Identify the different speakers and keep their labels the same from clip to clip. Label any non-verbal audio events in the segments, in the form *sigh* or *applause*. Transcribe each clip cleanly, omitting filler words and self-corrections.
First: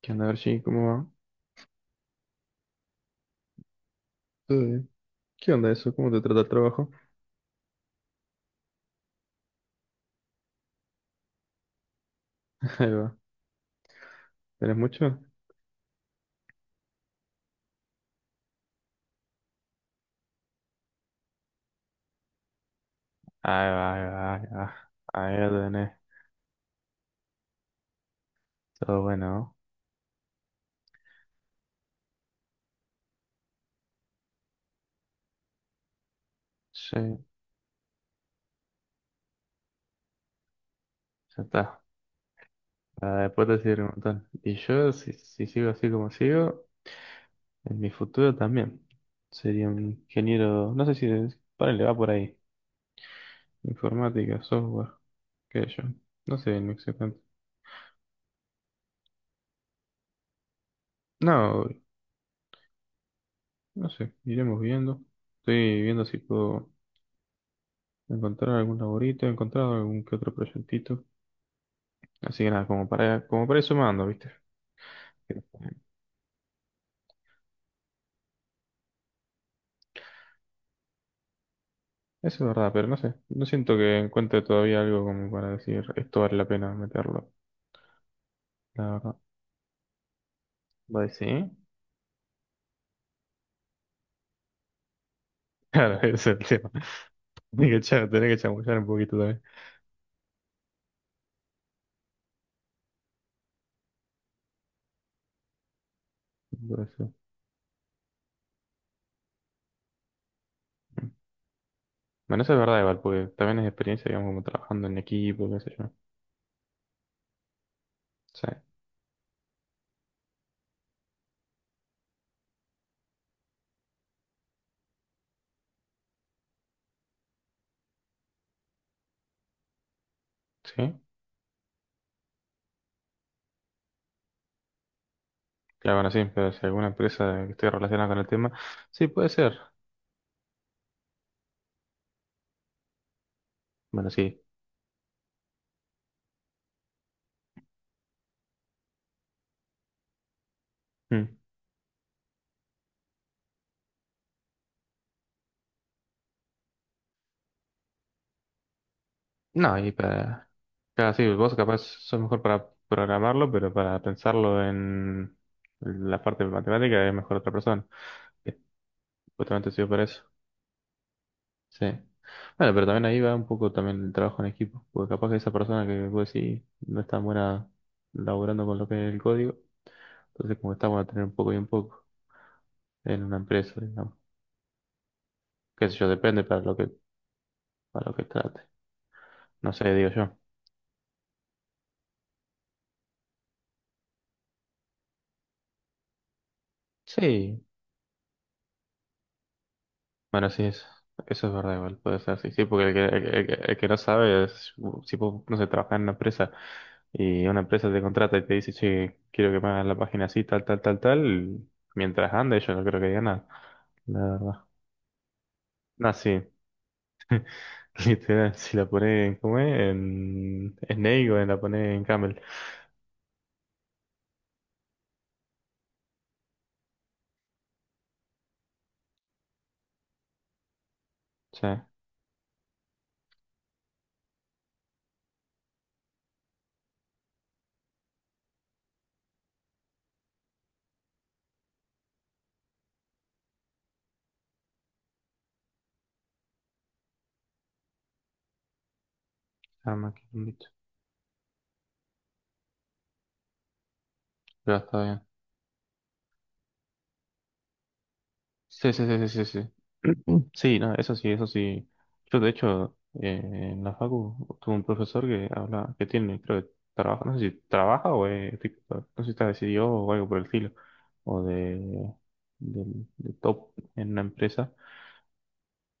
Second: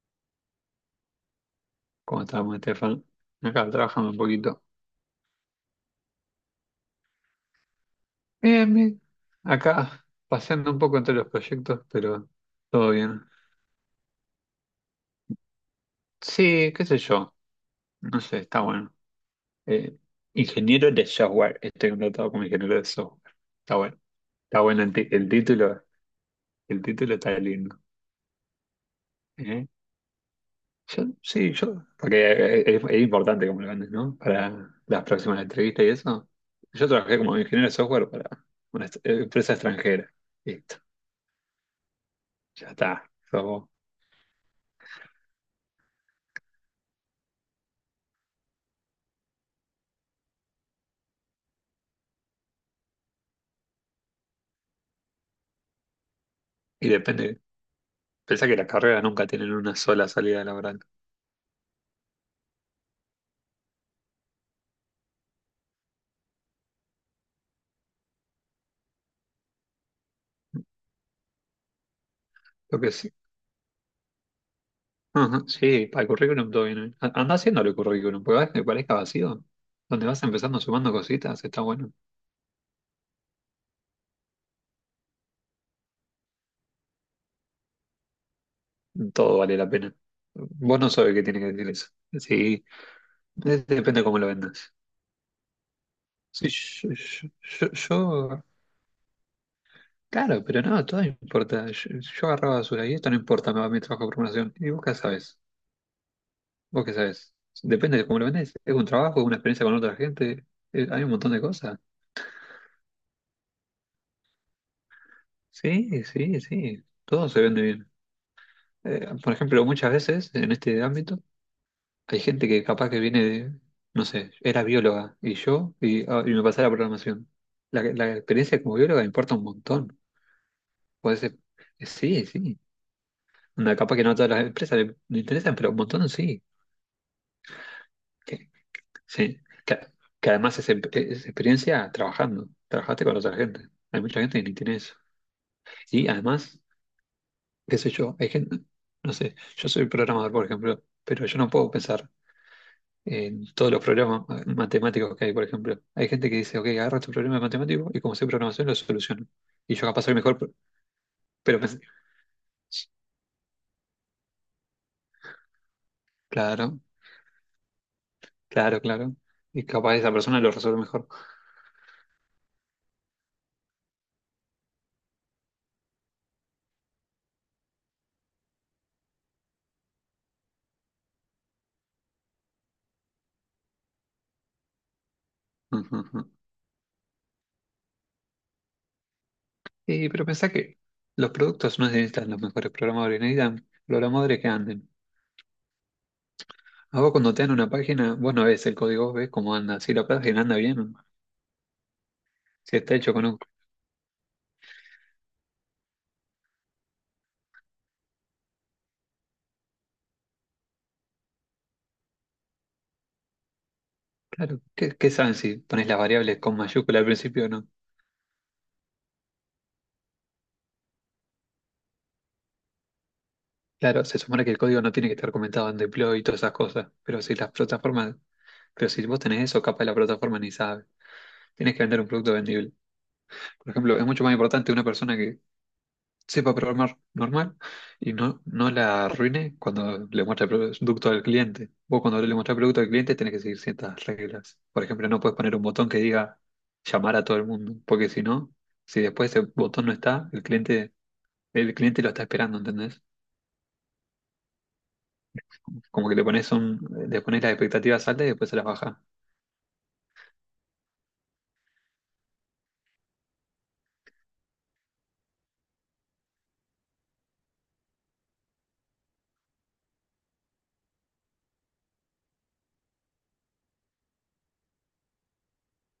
Speaker 1: ¿Qué onda, Archie? ¿Cómo va?
Speaker 2: ¿Cómo estamos, Estefan? Acá trabajando un
Speaker 1: ¿Todo
Speaker 2: poquito.
Speaker 1: bien? ¿Qué onda eso? ¿Cómo te trata el trabajo?
Speaker 2: Bien, bien. Acá paseando un poco entre los proyectos, pero
Speaker 1: *laughs* Ahí
Speaker 2: todo
Speaker 1: va.
Speaker 2: bien.
Speaker 1: ¿Tenés mucho?
Speaker 2: Sí, qué sé yo. No sé, está bueno. Eh, ingeniero de software. Estoy contratado como ingeniero de software.
Speaker 1: Ahí
Speaker 2: Está
Speaker 1: va,
Speaker 2: bueno.
Speaker 1: ahí va, ahí
Speaker 2: Está bueno
Speaker 1: va.
Speaker 2: el
Speaker 1: Ahí lo
Speaker 2: título.
Speaker 1: tenés.
Speaker 2: El título está lindo.
Speaker 1: Todo bueno, ¿no?
Speaker 2: ¿Eh? Sí, yo. Porque es importante como lo vendes, ¿no? Para las próximas entrevistas y eso. Yo
Speaker 1: Sí,
Speaker 2: trabajé como ingeniero de software para una empresa extranjera. Listo.
Speaker 1: ya está.
Speaker 2: Ya está.
Speaker 1: Para
Speaker 2: Sos
Speaker 1: después
Speaker 2: vos.
Speaker 1: decir un montón. Y yo, si sigo así como sigo, en mi futuro también. Sería un ingeniero, no sé si, ponele, va por ahí. Informática, software, qué sé yo. No sé, no
Speaker 2: Y
Speaker 1: exactamente.
Speaker 2: depende, pensá que las carreras nunca tienen una sola salida laboral.
Speaker 1: No, no sé, iremos viendo. Estoy viendo si puedo. Encontrar algún laborito, he encontrado algún que otro proyectito. Así que nada,
Speaker 2: Lo que sí.
Speaker 1: como para ir sumando, ¿viste? Eso
Speaker 2: Ajá, sí, para el currículum todo bien. Anda Andá haciéndolo el currículum, porque vas que parezca vacío. Donde vas empezando sumando cositas, está bueno.
Speaker 1: es verdad, pero no sé. No siento que encuentre todavía algo como para decir esto vale la pena meterlo. La verdad.
Speaker 2: Todo vale la pena. Vos no
Speaker 1: ¿Va a
Speaker 2: sabés qué tiene que
Speaker 1: decir?
Speaker 2: decir eso. Sí, depende cómo lo vendas.
Speaker 1: Claro, *laughs* ese es el
Speaker 2: Sí,
Speaker 1: tema.
Speaker 2: yo, yo-
Speaker 1: Tenés
Speaker 2: yo-
Speaker 1: que echar, tenés que
Speaker 2: yo-
Speaker 1: chamullar un poquito también.
Speaker 2: claro, pero no, todo importa. Yo agarraba basura y esto no importa, me va mi trabajo de formación. ¿Y vos qué sabés?
Speaker 1: Por
Speaker 2: ¿Vos qué
Speaker 1: eso.
Speaker 2: sabés? Depende de cómo lo vendés. Es un trabajo, es una experiencia con otra gente. Hay un montón de cosas.
Speaker 1: Bueno, eso es verdad igual, porque también es experiencia, digamos, como trabajando en equipo, qué sé yo.
Speaker 2: Sí, sí, sí, todo se vende bien.
Speaker 1: Sí.
Speaker 2: Por ejemplo, muchas veces en este ámbito hay gente que capaz que viene de, no sé, era bióloga y yo, y, ah, y me pasé a la programación. La experiencia como bióloga importa un montón.
Speaker 1: ¿Sí?
Speaker 2: Puede ser, sí, sí. Una capaz que no a todas las empresas le interesan, pero un
Speaker 1: Claro,
Speaker 2: montón
Speaker 1: bueno, sí,
Speaker 2: sí.
Speaker 1: pero si alguna empresa que esté relacionada con el tema,
Speaker 2: Que,
Speaker 1: sí, puede
Speaker 2: sí.
Speaker 1: ser.
Speaker 2: Que, que además es experiencia trabajando, trabajaste con otra gente. Hay
Speaker 1: Bueno,
Speaker 2: mucha gente
Speaker 1: sí.
Speaker 2: que ni tiene eso. Y además, qué sé yo, hay gente, no sé, yo soy programador, por ejemplo, pero
Speaker 1: Mm.
Speaker 2: yo no puedo pensar en todos los problemas matemáticos que hay, por ejemplo. Hay gente que dice, ok, agarra tu problema matemático y como sé programación lo soluciono. Y
Speaker 1: No,
Speaker 2: yo
Speaker 1: y
Speaker 2: capaz soy mejor,
Speaker 1: para...
Speaker 2: pero
Speaker 1: Claro, sí, vos
Speaker 2: pero
Speaker 1: capaz
Speaker 2: pensé,
Speaker 1: sos mejor para
Speaker 2: *laughs*
Speaker 1: programarlo, pero para pensarlo en la parte
Speaker 2: claro,
Speaker 1: matemática es mejor otra persona. Que
Speaker 2: claro, claro. Y
Speaker 1: justamente sirve
Speaker 2: capaz
Speaker 1: para
Speaker 2: esa
Speaker 1: eso.
Speaker 2: persona lo resuelve mejor.
Speaker 1: Sí. Bueno, pero también ahí va un poco también el trabajo en equipo, porque capaz que esa persona que vos decís no es tan buena laburando con lo que es el código, entonces como que está bueno tener un poco y un poco en una empresa, digamos. Qué
Speaker 2: Ujú,
Speaker 1: sé yo,
Speaker 2: ujú.
Speaker 1: depende para lo que trate. No sé,
Speaker 2: Y
Speaker 1: digo
Speaker 2: pero
Speaker 1: yo.
Speaker 2: pensá que los productos no necesitan los mejores programadores, necesitan programadores que anden. A vos cuando te dan
Speaker 1: Sí,
Speaker 2: una página, vos no ves el código, vos ves cómo anda. Si la página
Speaker 1: bueno,
Speaker 2: anda
Speaker 1: sí,
Speaker 2: bien,
Speaker 1: eso es verdad, igual puede ser así. Sí,
Speaker 2: si
Speaker 1: porque el
Speaker 2: está
Speaker 1: que,
Speaker 2: hecho
Speaker 1: el,
Speaker 2: con
Speaker 1: que
Speaker 2: un.
Speaker 1: el que- el que no sabe es, si no sé, trabajar en una empresa y una empresa te contrata y te dice, che, quiero que me hagas la página así, tal, tal, tal, tal, mientras ande, yo no creo que diga nada, la
Speaker 2: Claro,
Speaker 1: verdad.
Speaker 2: ¿qué, qué saben si pones las
Speaker 1: No, sí,
Speaker 2: variables con mayúscula al principio o no?
Speaker 1: *laughs* literal, si la pones en, ¿cómo es? En Snake o la pones en Camel.
Speaker 2: Claro, se supone que el código no tiene que estar comentado en deploy y todas esas cosas, pero si las plataformas, pero si vos tenés eso, capaz la plataforma ni sabe.
Speaker 1: Sí,
Speaker 2: Tienes que vender un producto vendible. Por ejemplo, es mucho más importante una persona que sepa programar normal y no, no la arruine cuando le muestra el producto al cliente. Vos cuando le muestras el producto al cliente tenés que seguir ciertas reglas. Por ejemplo, no puedes poner un botón que diga llamar a todo el mundo, porque si no, si después ese botón no
Speaker 1: ya me
Speaker 2: está,
Speaker 1: quedé
Speaker 2: el
Speaker 1: un bicho.
Speaker 2: cliente. El cliente lo está esperando, ¿entendés?
Speaker 1: Pero está bien.
Speaker 2: Como que le pones un, le pones las expectativas altas y después se las
Speaker 1: Sí,
Speaker 2: baja.
Speaker 1: sí, sí, sí, sí. Sí, *clears throat* Sí, no, eso sí, eso sí. Yo, de hecho, eh, en la facu tuve un profesor que habla, que tiene, creo que trabaja, no sé si trabaja o es, tipo, no sé si está decidido o algo por el estilo, o de, de, de top en una empresa.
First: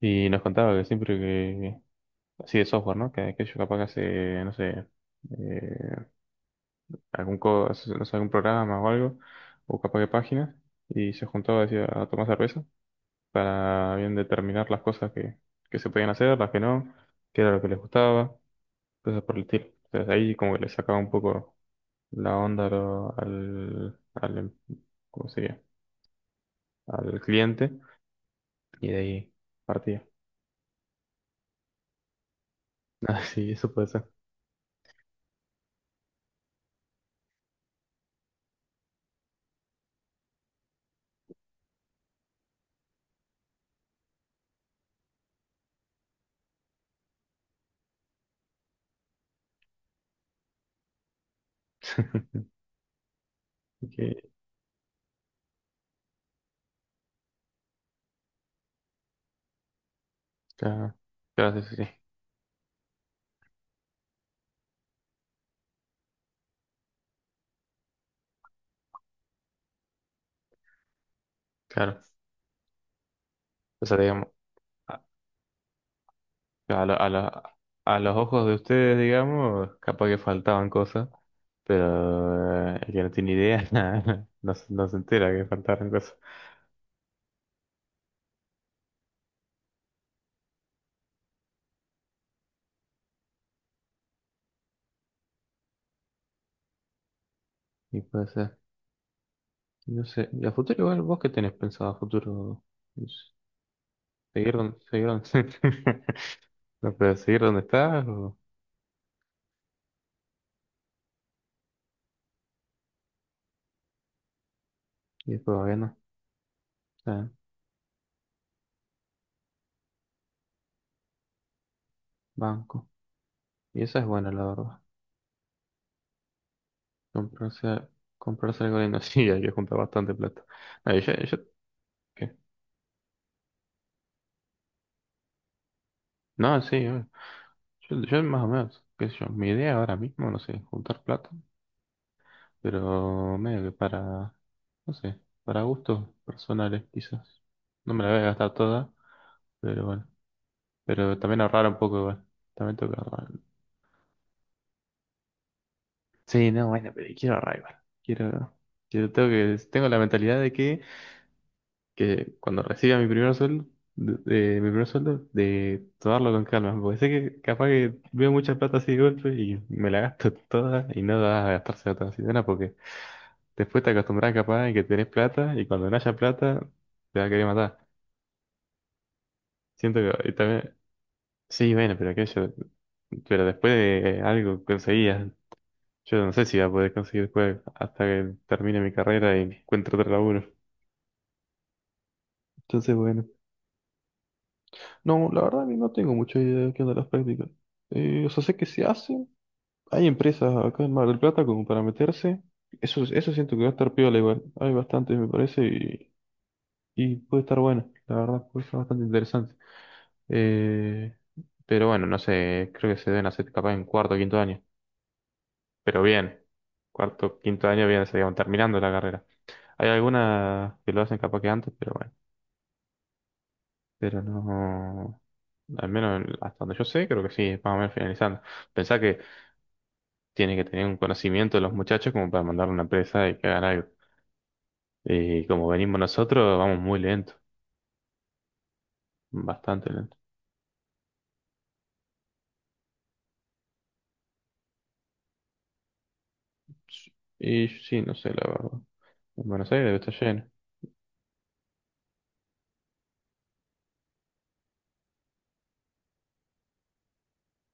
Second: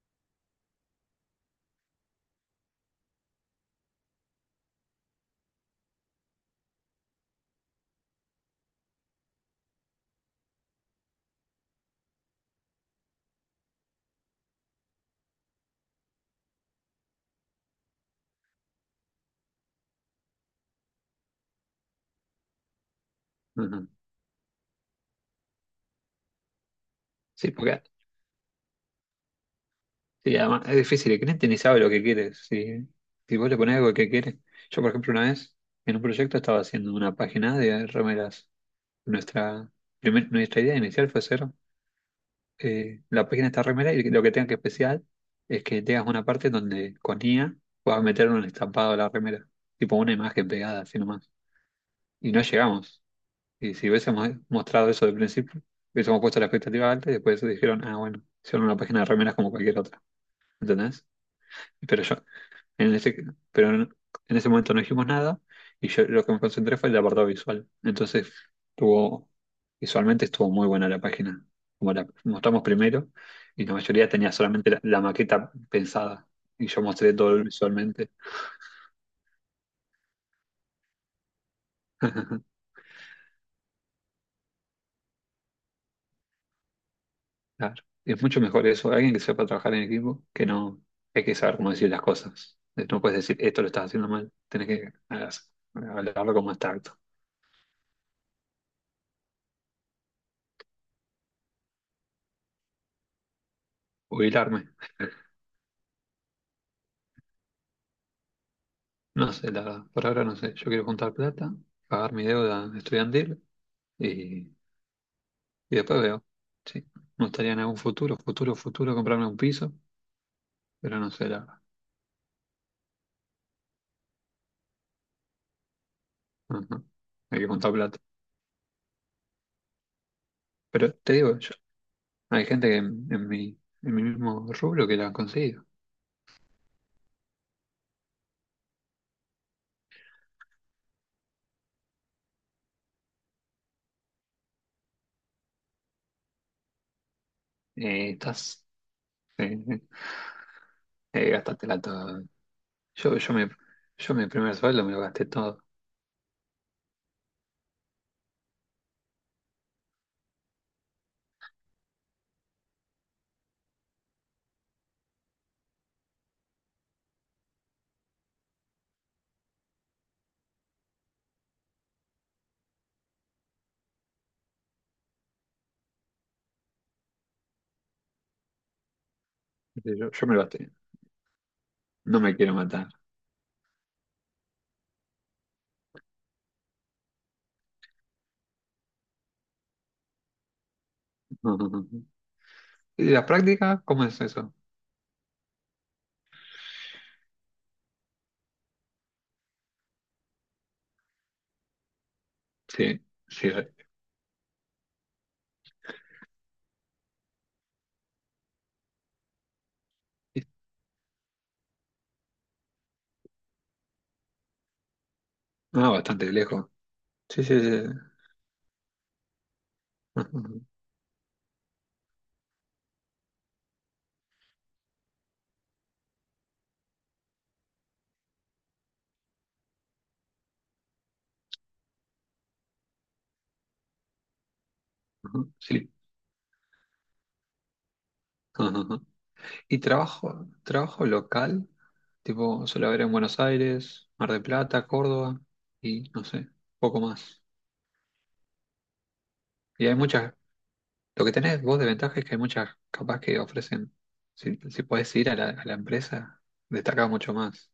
Speaker 1: Y nos contaba que siempre que, así de software, ¿no? Que capaz que hace, no sé, eh, algún, no sé, algún programa o algo, o capaz que páginas, y se juntaba, decía, a tomar cerveza para bien determinar las cosas que se podían hacer, las que no, qué era lo que les gustaba, cosas por el estilo. Entonces ahí como que le sacaba un poco la onda a lo-
Speaker 2: Ujú.
Speaker 1: al, al, em- ¿cómo sería? Al
Speaker 2: Sí,
Speaker 1: cliente
Speaker 2: porque
Speaker 1: y de ahí partía. *laughs*
Speaker 2: sí, además es difícil, el cliente ni sabe lo que quiere. Si,
Speaker 1: Ah,
Speaker 2: si vos
Speaker 1: sí,
Speaker 2: le
Speaker 1: eso
Speaker 2: pones
Speaker 1: puede
Speaker 2: algo
Speaker 1: ser.
Speaker 2: que quiere. Yo, por ejemplo, una vez en un proyecto estaba haciendo una página de remeras. Nuestra, Nuestra idea inicial fue hacer la página de esta remera y lo que tenga que especial es que tengas una parte donde con IA puedas meter un estampado a la remera, tipo una imagen pegada, así nomás. Y no
Speaker 1: *laughs*
Speaker 2: llegamos. Y si
Speaker 1: Que,
Speaker 2: hubiésemos mostrado eso de principio, hubiésemos puesto la expectativa alta y después dijeron, ah, bueno, hicieron una página de remeras como cualquier otra,
Speaker 1: claro,
Speaker 2: ¿entendés?
Speaker 1: claro, sí, sí, sí,
Speaker 2: Pero yo, en ese, pero en, en ese momento no dijimos nada y yo lo que me concentré fue el apartado visual. Entonces, tuvo, visualmente estuvo muy buena la página, como
Speaker 1: claro.
Speaker 2: la mostramos primero y la
Speaker 1: O sea,
Speaker 2: mayoría
Speaker 1: digamos,
Speaker 2: tenía solamente la
Speaker 1: a,
Speaker 2: maqueta pensada y yo
Speaker 1: a lo- a
Speaker 2: mostré
Speaker 1: lo-
Speaker 2: todo
Speaker 1: a
Speaker 2: visualmente.
Speaker 1: los ojos de ustedes, digamos, capaz que faltaban cosas,
Speaker 2: *laughs*
Speaker 1: pero el que no tiene idea *laughs* no, se no se entera que faltaron.
Speaker 2: Claro. Es mucho mejor eso, alguien que sepa trabajar en equipo, que no, hay que saber cómo decir las cosas. No puedes decir, esto lo estás haciendo mal, tenés que hablarlo con más tacto.
Speaker 1: Y puede ser. No sé. ¿Y a futuro igual vos qué tenés pensado a futuro? No sé.
Speaker 2: Jubilarme. *laughs*
Speaker 1: Seguir donde, *laughs* no, pero seguir donde estás o
Speaker 2: No sé, la verdad, por ahora no sé. Yo quiero juntar plata, pagar mi deuda estudiantil y,
Speaker 1: y después
Speaker 2: y
Speaker 1: bueno,
Speaker 2: después veo. Sí, me
Speaker 1: está,
Speaker 2: gustaría en algún futuro, futuro, futuro comprarme un piso, pero no sé, la verdad.
Speaker 1: banco. Y esa es buena la verdad.
Speaker 2: No, no. Hay que juntar
Speaker 1: Comprarse,
Speaker 2: plata.
Speaker 1: comprarse algo lindo. *laughs* Sí, hay que juntar bastante plata.
Speaker 2: Pero
Speaker 1: No,
Speaker 2: te digo,
Speaker 1: ¿qué?
Speaker 2: hay gente que en mi mismo rubro que la han conseguido.
Speaker 1: No, sí, yo más o menos, qué sé yo, mi idea ahora mismo, no sé, juntar plata, pero medio que para, no sé, para gustos personales quizás. No me la voy a gastar
Speaker 2: Estás.
Speaker 1: toda,
Speaker 2: eh,
Speaker 1: pero bueno. Pero también ahorrar un
Speaker 2: Gastatela
Speaker 1: poco
Speaker 2: toda.
Speaker 1: igual. También tengo que
Speaker 2: Yo,
Speaker 1: ahorrar.
Speaker 2: yo me, yo mi primer sueldo me lo gasté todo.
Speaker 1: Sí, no, bueno, pero quiero ahorrar igual. Quiero, tengo que, tengo la mentalidad de que cuando reciba mi primer sueldo, mi primer sueldo, de tomarlo con calma. Porque sé que capaz que veo mucha plata así de golpe y me la gasto *laughs* toda y no da a gastarse toda así de una porque después te acostumbras capaz y que tenés plata y cuando no haya plata te va a querer matar. Siento
Speaker 2: Yo
Speaker 1: que y
Speaker 2: me lo gasté.
Speaker 1: también, sí, bueno, pero
Speaker 2: No me
Speaker 1: aquello,
Speaker 2: quiero matar.
Speaker 1: pero después de algo conseguías. Yo no sé si voy a poder conseguir juego hasta que termine mi carrera y encuentre otro laburo.
Speaker 2: No, no, no.
Speaker 1: Entonces,
Speaker 2: ¿Y
Speaker 1: bueno.
Speaker 2: la práctica? ¿Cómo es eso?
Speaker 1: No, la verdad que no tengo mucha idea de qué onda las prácticas. O sea, sé que se hacen. Hay empresas acá en Mar del Plata como para meterse.
Speaker 2: Sí,
Speaker 1: Eso
Speaker 2: sí.
Speaker 1: siento que va a estar piola igual. Hay bastantes, me parece, y puede estar bueno. La verdad, puede estar bastante interesante.
Speaker 2: Sí.
Speaker 1: Eh, pero bueno, no sé, creo que se deben hacer capaz en cuarto o quinto año.
Speaker 2: Ah,
Speaker 1: Pero
Speaker 2: bastante
Speaker 1: bien.
Speaker 2: lejos.
Speaker 1: Cuarto,
Speaker 2: Sí, sí,
Speaker 1: quinto año
Speaker 2: sí.
Speaker 1: bien, se digamos, terminando la carrera. Hay
Speaker 2: Ujú,
Speaker 1: algunas que lo hacen capaz que antes, pero bueno. Pero no. Al menos hasta donde yo sé, creo que sí, es más o menos finalizando. Pensá que tiene que tener un conocimiento de los muchachos como para mandar a una empresa y que hagan algo. Y
Speaker 2: ujú,
Speaker 1: como
Speaker 2: sí.
Speaker 1: venimos nosotros, vamos muy lento,
Speaker 2: Ujú, ujú. ¿Y
Speaker 1: bastante lento.
Speaker 2: trabajo, trabajo local? Tipo, suele haber en Buenos Aires, Mar del Plata, Córdoba y no sé, poco más.
Speaker 1: Y sí, no sé, la verdad. En Buenos Aires
Speaker 2: Y hay
Speaker 1: debe estar
Speaker 2: muchas,
Speaker 1: lleno.
Speaker 2: lo que tenés vos de ventaja es que hay muchas capaz que ofrecen, si, si podés ir a a la empresa, destaca mucho más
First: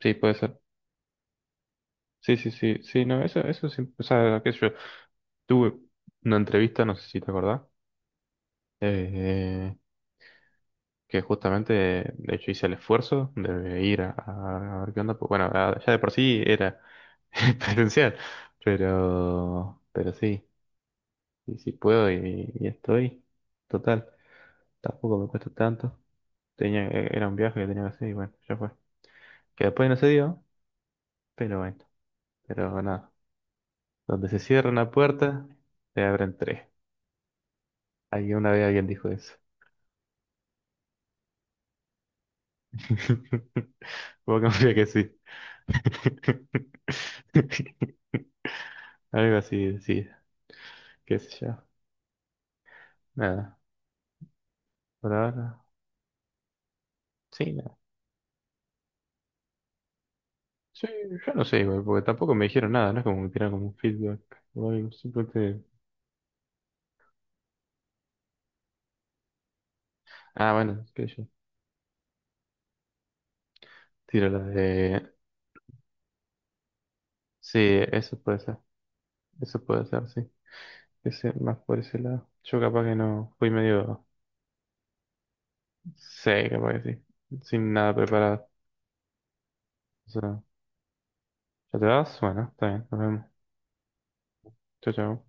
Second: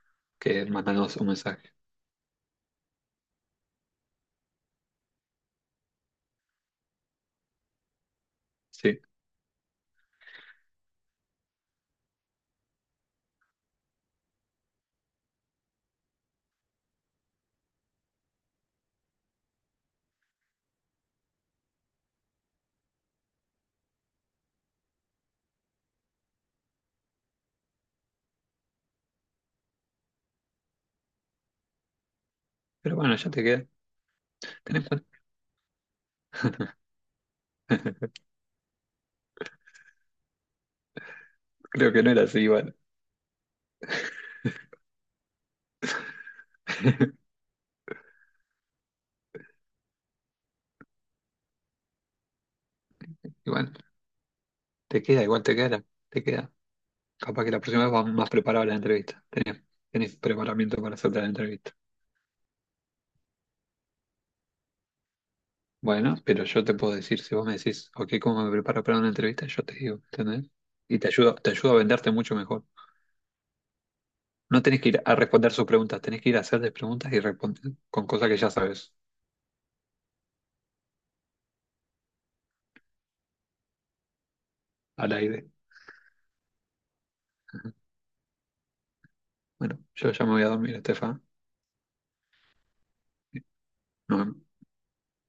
Speaker 1: Sí, puede ser.
Speaker 2: que mandarnos un mensaje.
Speaker 1: Sí, no, eso, eso sí. O sea, qué sé yo. Tuve una entrevista, no sé si te acordás.
Speaker 2: Sí,
Speaker 1: Eh, que justamente, de hecho, hice el esfuerzo de ir a, a ver qué onda. Pues bueno, ya de por sí era *laughs* presencial, pero sí, y si puedo y estoy, total, tampoco me cuesta tanto. Era un viaje que tenía que hacer y bueno, ya fue. Que después no se dio, pero bueno, pero
Speaker 2: pero
Speaker 1: nada.
Speaker 2: bueno, ya te queda.
Speaker 1: Donde se cierra una puerta, se abren tres.
Speaker 2: *laughs*
Speaker 1: Alguien una vez alguien dijo eso.
Speaker 2: Creo que no era así igual.
Speaker 1: *laughs* Vos confía que sí.
Speaker 2: *laughs*
Speaker 1: *laughs* Algo así, sí, qué sé yo. Nada,
Speaker 2: Igual,
Speaker 1: por
Speaker 2: igual te
Speaker 1: ahora.
Speaker 2: queda, te queda. Capaz que
Speaker 1: Sí,
Speaker 2: la
Speaker 1: nada.
Speaker 2: próxima vez vas más preparado a la entrevista. Tenés, tenés preparamiento
Speaker 1: Sí,
Speaker 2: para hacer la
Speaker 1: yo no sé
Speaker 2: entrevista.
Speaker 1: igual, porque tampoco me dijeron nada, no es como que tiraron como un feedback o algo, simplemente...
Speaker 2: Bueno, pero yo te puedo decir, si vos me decís, ok, ¿cómo me preparo para una entrevista? Yo te digo, ¿entendés?
Speaker 1: Ah, bueno,
Speaker 2: Y
Speaker 1: qué sé yo.
Speaker 2: te ayudo a venderte mucho mejor.
Speaker 1: Tiro la
Speaker 2: No tenés que ir
Speaker 1: de...
Speaker 2: a responder sus preguntas, tenés que ir a hacerles preguntas y
Speaker 1: Sí,
Speaker 2: responder con
Speaker 1: eso
Speaker 2: cosas que
Speaker 1: puede
Speaker 2: ya
Speaker 1: ser,
Speaker 2: sabes
Speaker 1: eso puede ser, sí. Ese, más por ese lado. Yo capaz que no, fui medio...
Speaker 2: al aire.
Speaker 1: Sí, capaz que sí. Sin
Speaker 2: Ajá.
Speaker 1: nada preparado.
Speaker 2: Bueno,
Speaker 1: O
Speaker 2: yo ya me
Speaker 1: sea,
Speaker 2: voy a dormir, Estefa.
Speaker 1: ¿ya te vas? Bueno, está bien, nos vemos.
Speaker 2: Nos vemos.
Speaker 1: Chao, chao.